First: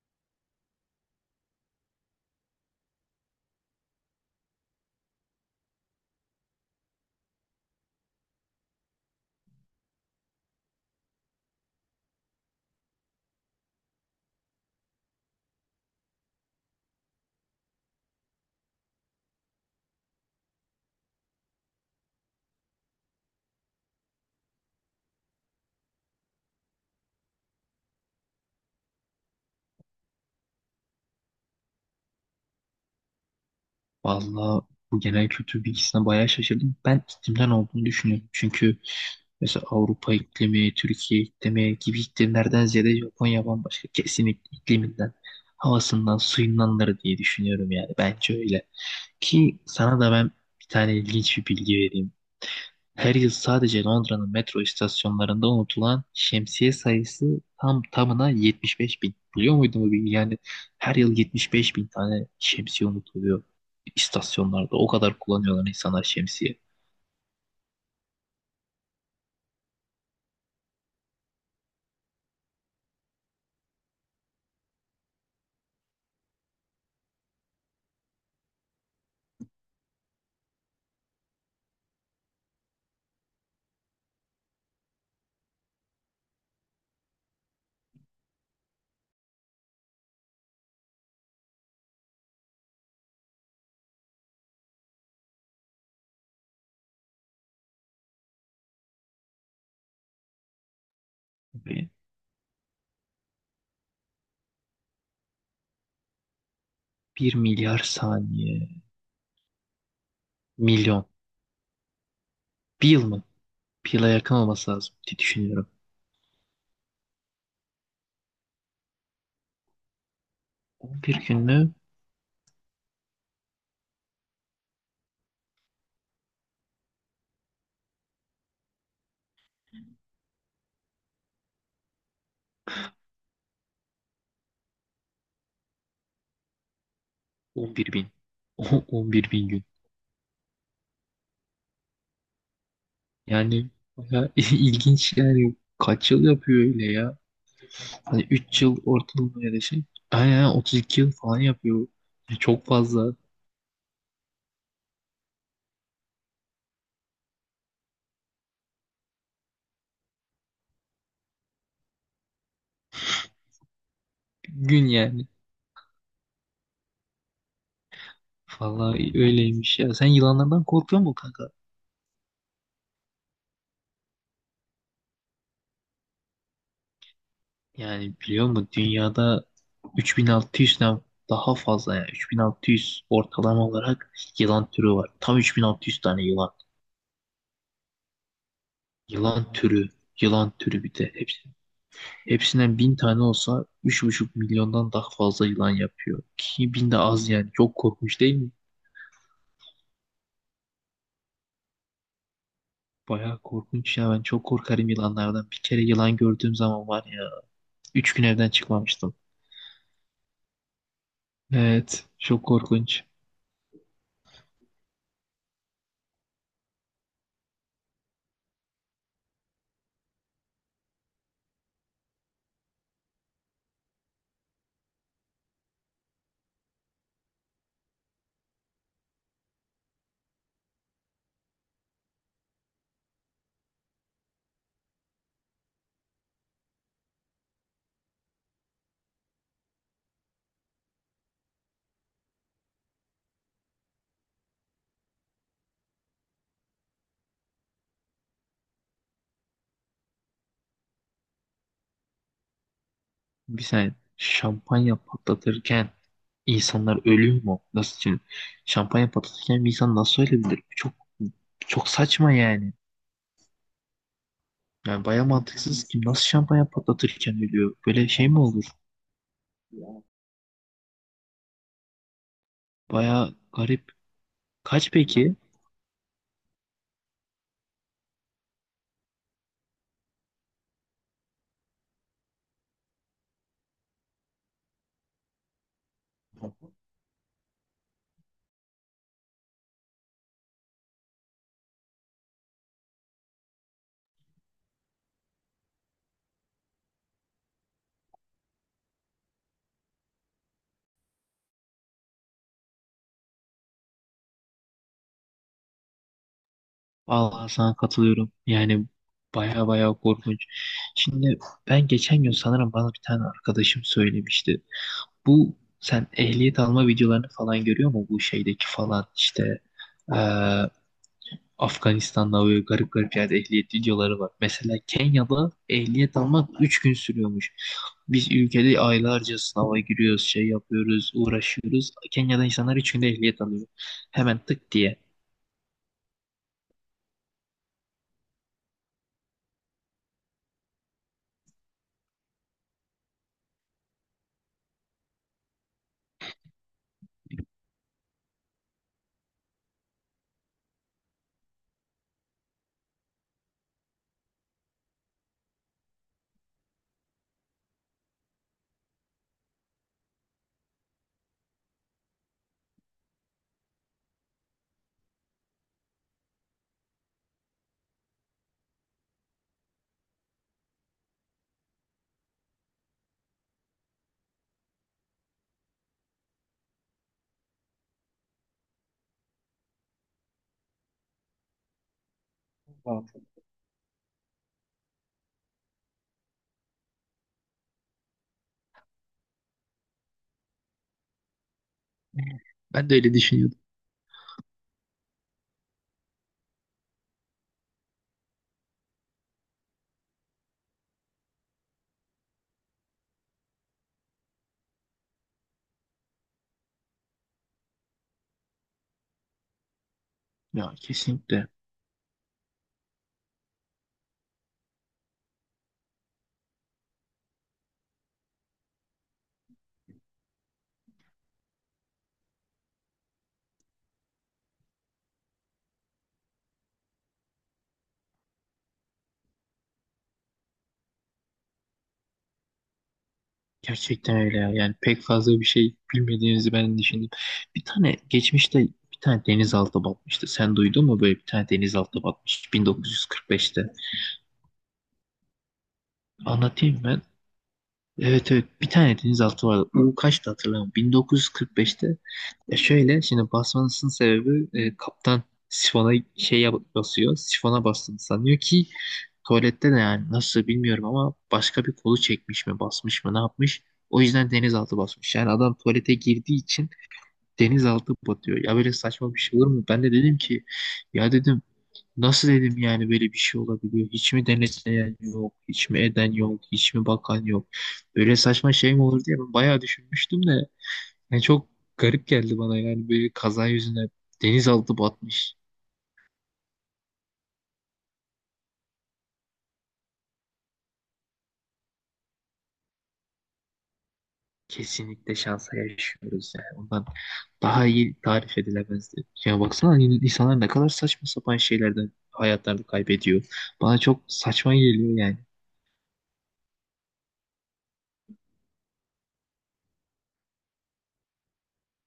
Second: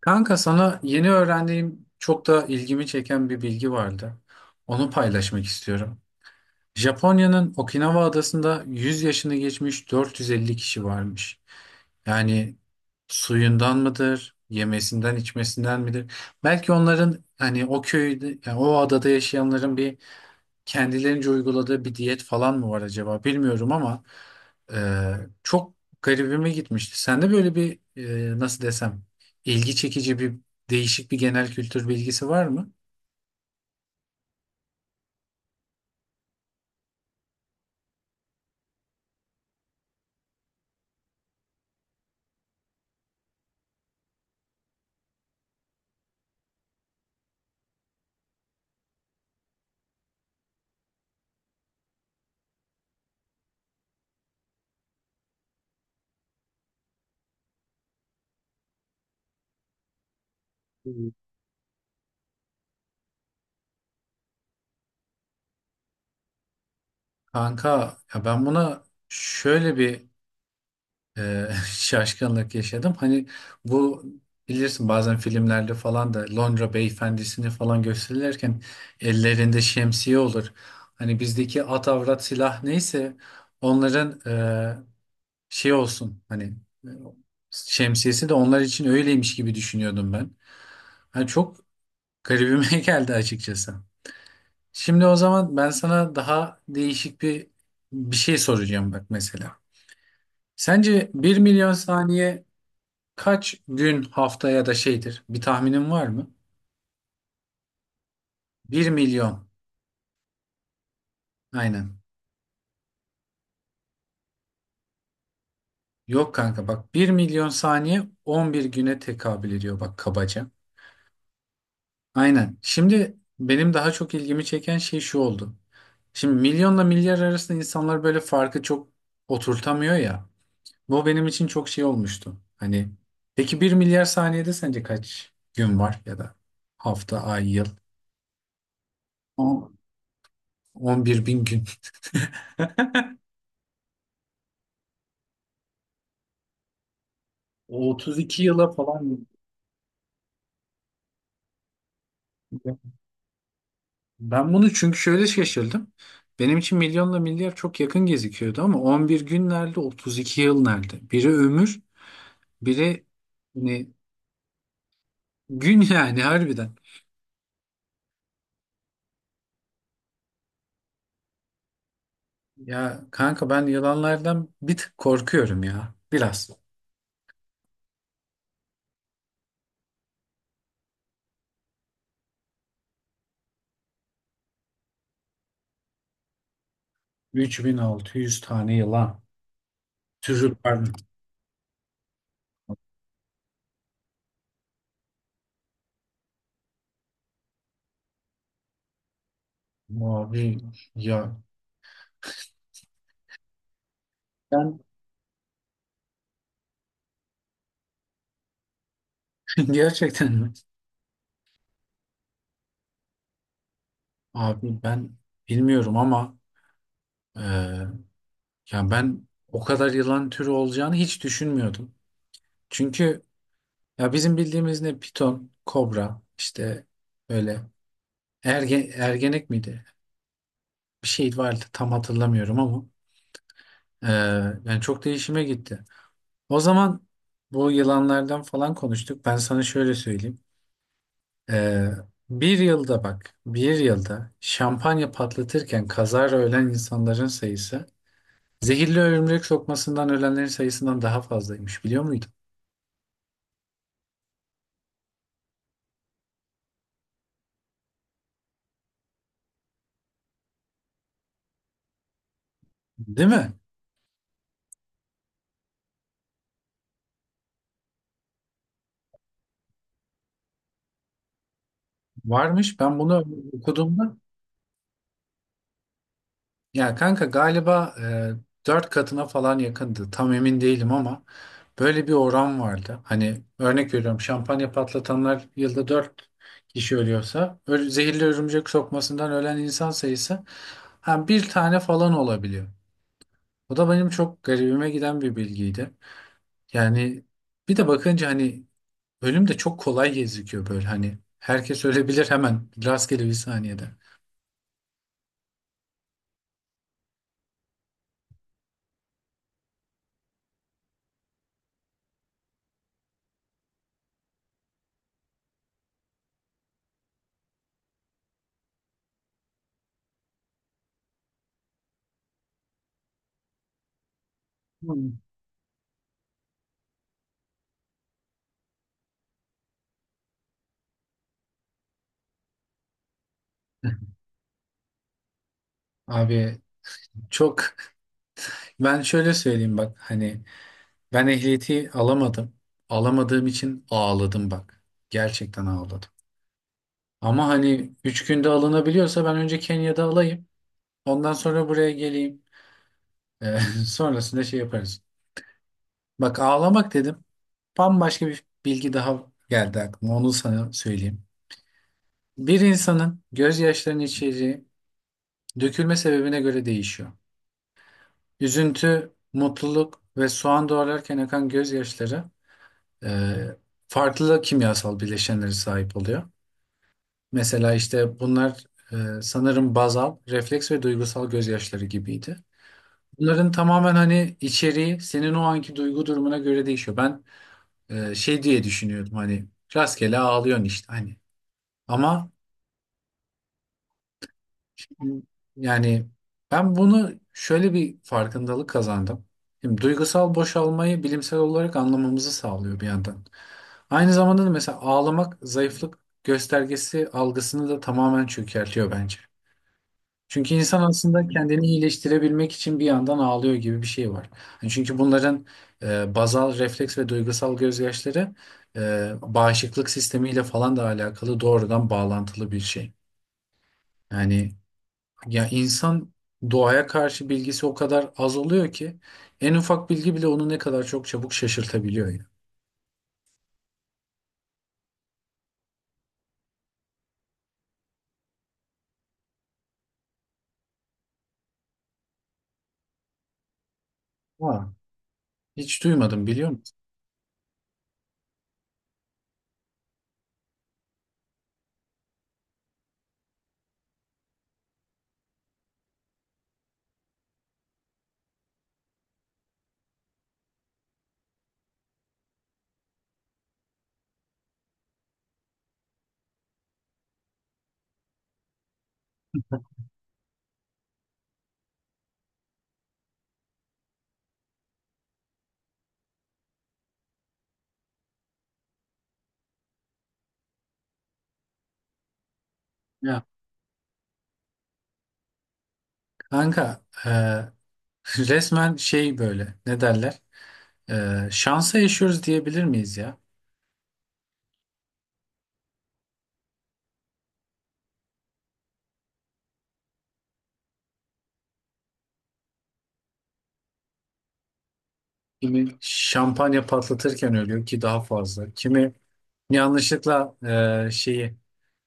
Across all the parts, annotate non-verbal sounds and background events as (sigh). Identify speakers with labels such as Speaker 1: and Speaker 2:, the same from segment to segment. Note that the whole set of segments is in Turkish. Speaker 1: Kanka sana yeni öğrendiğim çok da ilgimi çeken bir bilgi vardı. Onu paylaşmak istiyorum. Japonya'nın Okinawa adasında 100 yaşını geçmiş 450 kişi varmış. Yani suyundan mıdır, yemesinden, içmesinden midir? Belki onların hani o köyde, yani o adada yaşayanların bir kendilerince uyguladığı bir diyet falan mı var acaba bilmiyorum ama e, çok garibime gitmişti. Sende böyle bir nasıl desem ilgi çekici bir değişik bir genel kültür bilgisi var mı?
Speaker 2: Vallahi bu genel kültür bilgisine bayağı şaşırdım. Ben iklimden olduğunu düşünüyorum. Çünkü mesela Avrupa iklimi, Türkiye iklimi gibi iklimlerden ziyade Japonya bambaşka. Kesinlikle ikliminden, havasından, suyundanları diye düşünüyorum yani. Bence öyle. Ki sana da ben bir tane ilginç bir bilgi vereyim. Her yıl sadece Londra'nın metro istasyonlarında unutulan şemsiye sayısı tam tamına 75 bin. Biliyor muydun bu bilgiyi? Yani her
Speaker 1: Hmm.
Speaker 2: yıl 75 bin tane şemsiye unutuluyor istasyonlarda. O kadar kullanıyorlar insanlar şemsiye.
Speaker 1: Kanka ya ben buna şöyle bir e, (laughs) şaşkınlık yaşadım. Hani bu bilirsin bazen filmlerde falan da Londra beyefendisini falan gösterirken ellerinde şemsiye olur. Hani bizdeki at avrat silah neyse onların şey olsun hani e, şemsiyesi de onlar için öyleymiş gibi düşünüyordum ben. Hani çok garibime (laughs) geldi açıkçası. Şimdi o zaman ben sana daha değişik bir şey soracağım bak mesela. Sence 1.000.000
Speaker 2: Ve
Speaker 1: saniye kaç gün, hafta ya da şeydir? Bir tahminin var mı?
Speaker 2: 1 milyar saniye,
Speaker 1: Bir milyon.
Speaker 2: milyon,
Speaker 1: Aynen.
Speaker 2: bir yıl mı? Bir yıla yakın olması lazım diye düşünüyorum.
Speaker 1: Yok kanka bak, 1.000.000 saniye 11 güne tekabül ediyor bak, kabaca.
Speaker 2: 11 gün mü?
Speaker 1: Aynen. Şimdi benim daha çok ilgimi çeken şey şu oldu. Şimdi milyonla milyar arasında insanlar böyle farkı çok oturtamıyor ya. Bu benim için çok şey olmuştu. Hani peki 1.000.000.000 saniyede sence kaç gün var ya da hafta, ay, yıl?
Speaker 2: 11 bin. (laughs) On bir
Speaker 1: O-
Speaker 2: bin gün.
Speaker 1: On- 11 bin gün. (laughs)
Speaker 2: Yani bayağı (laughs) ilginç yani. Kaç yıl yapıyor öyle ya?
Speaker 1: O
Speaker 2: Hani
Speaker 1: 32
Speaker 2: 3
Speaker 1: yıla
Speaker 2: yıl
Speaker 1: falan.
Speaker 2: ortalama ya da şey. Aynen aynen, 32 yıl falan yapıyor. Ya çok fazla.
Speaker 1: Ben bunu çünkü şöyle şaşırdım. Benim için milyonla milyar çok yakın gözüküyordu ama 11 gün nerede, 32 yıl nerede? Biri ömür, biri hani
Speaker 2: Gün yani.
Speaker 1: gün yani, harbiden.
Speaker 2: Vallahi öyleymiş ya. Sen yılanlardan korkuyor musun kanka?
Speaker 1: Ya kanka ben yılanlardan bir tık korkuyorum ya. Biraz.
Speaker 2: Yani biliyor musun dünyada 3600'den daha fazla yani 3600 ortalama olarak yılan türü var. Tam 3600 tane yılan.
Speaker 1: 3600 tane yılan.
Speaker 2: Yılan türü, yılan
Speaker 1: Türü
Speaker 2: türü
Speaker 1: pardon.
Speaker 2: bir de hepsi. Hepsinden 1000 tane olsa 3,5 milyondan daha fazla yılan yapıyor. Ki 1000 de az yani. Çok korkmuş değil mi?
Speaker 1: Abi ya.
Speaker 2: Bayağı korkunç ya. Ben çok
Speaker 1: Ben
Speaker 2: korkarım yılanlardan. Bir kere yılan gördüğüm zaman var ya. 3 gün evden çıkmamıştım.
Speaker 1: (laughs) gerçekten mi?
Speaker 2: Evet. Çok korkunç.
Speaker 1: Abi ben bilmiyorum ama e, ya ben o kadar yılan türü olacağını hiç düşünmüyordum. Çünkü ya bizim bildiğimiz ne piton, kobra işte, böyle ergenek miydi? Bir şey vardı tam hatırlamıyorum ama e, yani çok değişime gitti. O zaman bu yılanlardan falan konuştuk. Ben sana şöyle söyleyeyim. Ee, bir yılda bak, bir yılda şampanya patlatırken kazara ölen insanların sayısı zehirli örümcek sokmasından ölenlerin sayısından daha fazlaymış, biliyor muydun?
Speaker 2: Bir saniye. Şampanya patlatırken insanlar ölüyor mu? Nasıl şimdi? Şampanya patlatırken bir insan nasıl ölebilir? Çok çok saçma yani.
Speaker 1: Değil mi?
Speaker 2: Yani bayağı mantıksız ki nasıl şampanya patlatırken ölüyor? Böyle şey mi olur?
Speaker 1: Varmış. Ben bunu
Speaker 2: Bayağı garip.
Speaker 1: okuduğumda,
Speaker 2: Kaç peki?
Speaker 1: ya kanka galiba 4 katına falan yakındı. Tam emin değilim ama böyle bir oran vardı. Hani örnek veriyorum, şampanya patlatanlar yılda 4 kişi ölüyorsa zehirli örümcek sokmasından ölen insan sayısı, ha, bir tane falan olabiliyor. O da benim çok garibime giden bir bilgiydi. Yani bir de bakınca hani ölüm de çok kolay gözüküyor böyle, hani herkes ölebilir hemen rastgele bir saniyede.
Speaker 2: Vallahi sana katılıyorum. Yani baya baya korkunç. Şimdi ben geçen gün sanırım bana bir tane arkadaşım söylemişti. Bu sen ehliyet alma videolarını falan görüyor mu? Bu şeydeki falan işte eee Afganistan'da böyle garip garip yerde ehliyet videoları var. Mesela
Speaker 1: Hmm.
Speaker 2: Kenya'da ehliyet almak 3 gün sürüyormuş. Biz ülkede aylarca sınava giriyoruz, şey yapıyoruz, uğraşıyoruz. Kenya'da insanlar 3 günde ehliyet alıyor. Hemen tık diye.
Speaker 1: Abi çok (laughs) Ben şöyle söyleyeyim bak, hani ben ehliyeti alamadım. Alamadığım için ağladım bak. Gerçekten ağladım. Ama hani 3 günde alınabiliyorsa ben önce Kenya'da alayım. Ondan sonra buraya geleyim. Ee, (laughs) Sonrasında şey yaparız. Bak, ağlamak dedim. Bambaşka bir bilgi daha geldi aklıma. Onu sana söyleyeyim. Bir insanın gözyaşlarının içeriği dökülme sebebine göre değişiyor. Üzüntü, mutluluk ve soğan doğrarken akan gözyaşları e, farklı kimyasal bileşenlere sahip oluyor. Mesela işte bunlar sanırım bazal, refleks ve duygusal gözyaşları gibiydi. Bunların tamamen hani içeriği senin o anki duygu durumuna göre değişiyor. Ben şey diye düşünüyordum hani, rastgele ağlıyorsun işte hani. Ama
Speaker 2: Ben de öyle düşünüyordum.
Speaker 1: yani ben bunu şöyle bir farkındalık kazandım. Şimdi duygusal boşalmayı bilimsel olarak anlamamızı sağlıyor bir yandan. Aynı zamanda da mesela ağlamak zayıflık göstergesi algısını da tamamen çökertiyor bence. Çünkü
Speaker 2: Ya
Speaker 1: insan aslında
Speaker 2: kesinlikle.
Speaker 1: kendini iyileştirebilmek için bir yandan ağlıyor gibi bir şey var. Yani çünkü bunların bazal refleks ve duygusal gözyaşları bağışıklık sistemiyle falan da alakalı, doğrudan bağlantılı bir şey. Yani ya insan doğaya karşı bilgisi o kadar az oluyor ki en ufak bilgi bile onu ne kadar çok çabuk şaşırtabiliyor ya.
Speaker 2: Gerçekten öyle ya. Yani pek fazla bir şey bilmediğinizi ben düşündüm. Bir tane geçmişte bir tane denizaltı batmıştı. Sen duydun mu böyle bir tane denizaltı batmış 1945'te?
Speaker 1: Ha. Hiç duymadım, biliyor musun?
Speaker 2: Anlatayım ben. Evet evet bir tane denizaltı vardı. U kaçtı hatırlamıyorum. 1945'te. Ya şöyle şimdi basmasının sebebi kaptan sifona basıyor. Sifona bastığını sanıyor ki tuvalette de yani nasıl bilmiyorum ama başka bir kolu çekmiş mi basmış mı ne yapmış. O yüzden denizaltı basmış. Yani adam tuvalete girdiği için denizaltı batıyor. Ya böyle saçma bir şey olur mu? Ben de dedim ki ya dedim nasıl dedim yani böyle bir şey olabiliyor? Hiç mi denetleyen yok? Hiç mi eden yok? Hiç mi bakan yok? Böyle saçma şey mi olur diye ben bayağı düşünmüştüm de. Yani çok garip geldi bana yani böyle
Speaker 1: Ya
Speaker 2: kaza yüzüne denizaltı batmış.
Speaker 1: kanka (laughs) resmen şey, böyle ne derler? Şansa yaşıyoruz diyebilir miyiz ya?
Speaker 2: Kesinlikle şansa yaşıyoruz yani. Ondan daha iyi tarif edilemezdi. Ya baksana insanlar ne kadar saçma sapan şeylerden hayatlarını kaybediyor. Bana çok saçma geliyor yani.
Speaker 1: Kimi şampanya patlatırken ölüyor ki daha fazla. Kimi yanlışlıkla şeyi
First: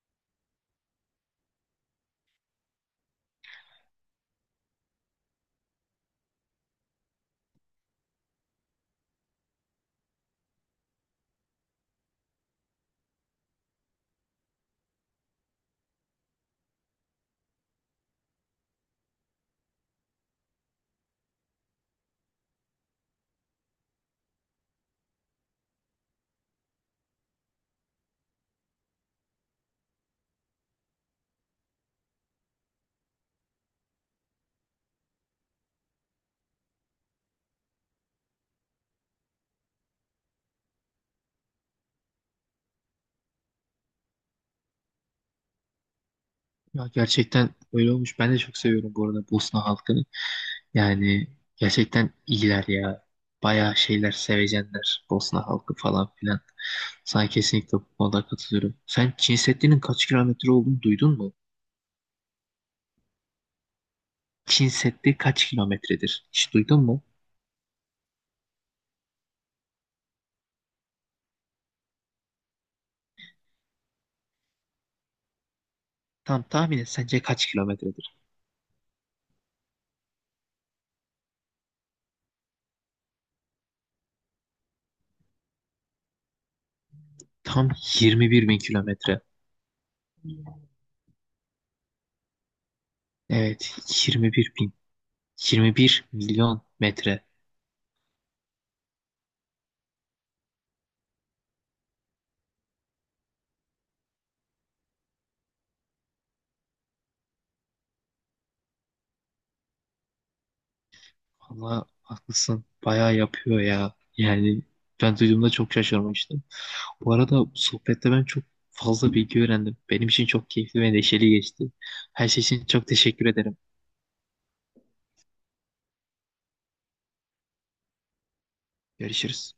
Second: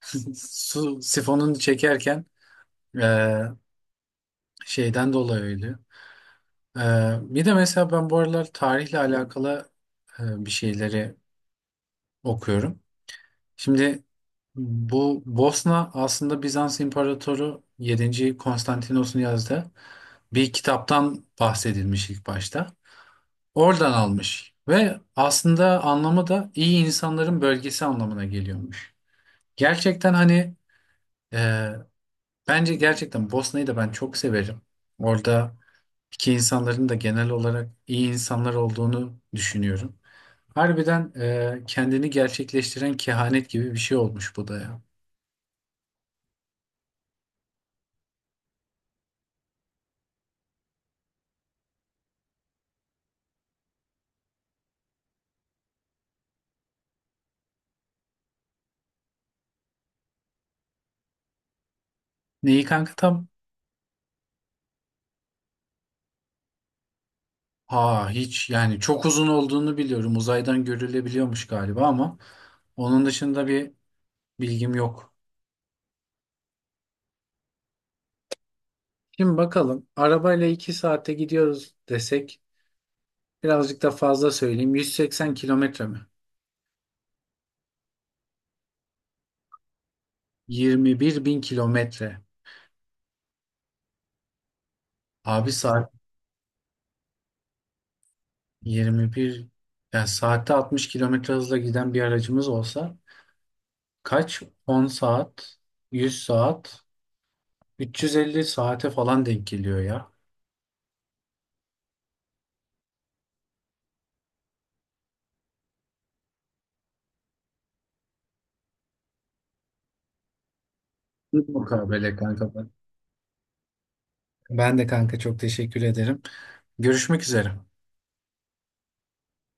Speaker 1: (laughs) su sifonunu çekerken e, şeyden dolayı ölüyor. Bir de mesela ben bu aralar tarihle alakalı bir şeyleri okuyorum. Şimdi bu Bosna aslında Bizans İmparatoru 7. Konstantinos'un yazdığı bir kitaptan bahsedilmiş ilk başta. Oradan almış ve aslında anlamı da iyi insanların bölgesi anlamına geliyormuş. Gerçekten hani e, bence gerçekten Bosna'yı da ben çok severim. Orada ki insanların da genel olarak iyi insanlar olduğunu düşünüyorum. Harbiden kendini gerçekleştiren kehanet gibi bir şey olmuş bu da ya.
Speaker 2: Ya gerçekten öyle olmuş. Ben de çok seviyorum bu arada Bosna halkını. Yani gerçekten iyiler ya. Bayağı şeyler sevecenler Bosna halkı falan filan. Sana kesinlikle bu konuda katılıyorum. Sen Çin Seddi'nin kaç kilometre olduğunu duydun mu?
Speaker 1: Neyi kanka tam?
Speaker 2: Çin Seddi kaç kilometredir? Hiç duydun mu?
Speaker 1: Ha, hiç yani, çok uzun olduğunu biliyorum. Uzaydan görülebiliyormuş galiba ama onun dışında bir bilgim yok.
Speaker 2: Tam tahmin et sence kaç kilometredir?
Speaker 1: Şimdi bakalım, arabayla 2 saate gidiyoruz desek, birazcık da fazla söyleyeyim, 180 kilometre mi?
Speaker 2: Tam 21 bin kilometre.
Speaker 1: 21 bin kilometre.
Speaker 2: Evet 21 bin.
Speaker 1: Abi saat.
Speaker 2: 21 milyon metre.
Speaker 1: 21 yani, saatte 60 kilometre hızla giden bir aracımız olsa kaç? 10 saat, 100 saat, 350 saate falan denk geliyor ya.
Speaker 2: Valla haklısın. Bayağı yapıyor ya. Yani ben duyduğumda çok şaşırmıştım. Bu arada bu sohbette ben çok fazla bilgi öğrendim. Benim için çok keyifli ve neşeli
Speaker 1: Bu
Speaker 2: geçti.
Speaker 1: Mukabele
Speaker 2: Her şey
Speaker 1: kanka,
Speaker 2: için
Speaker 1: ben.
Speaker 2: çok teşekkür ederim.
Speaker 1: Ben de kanka çok teşekkür ederim. Görüşmek üzere.
Speaker 2: Görüşürüz.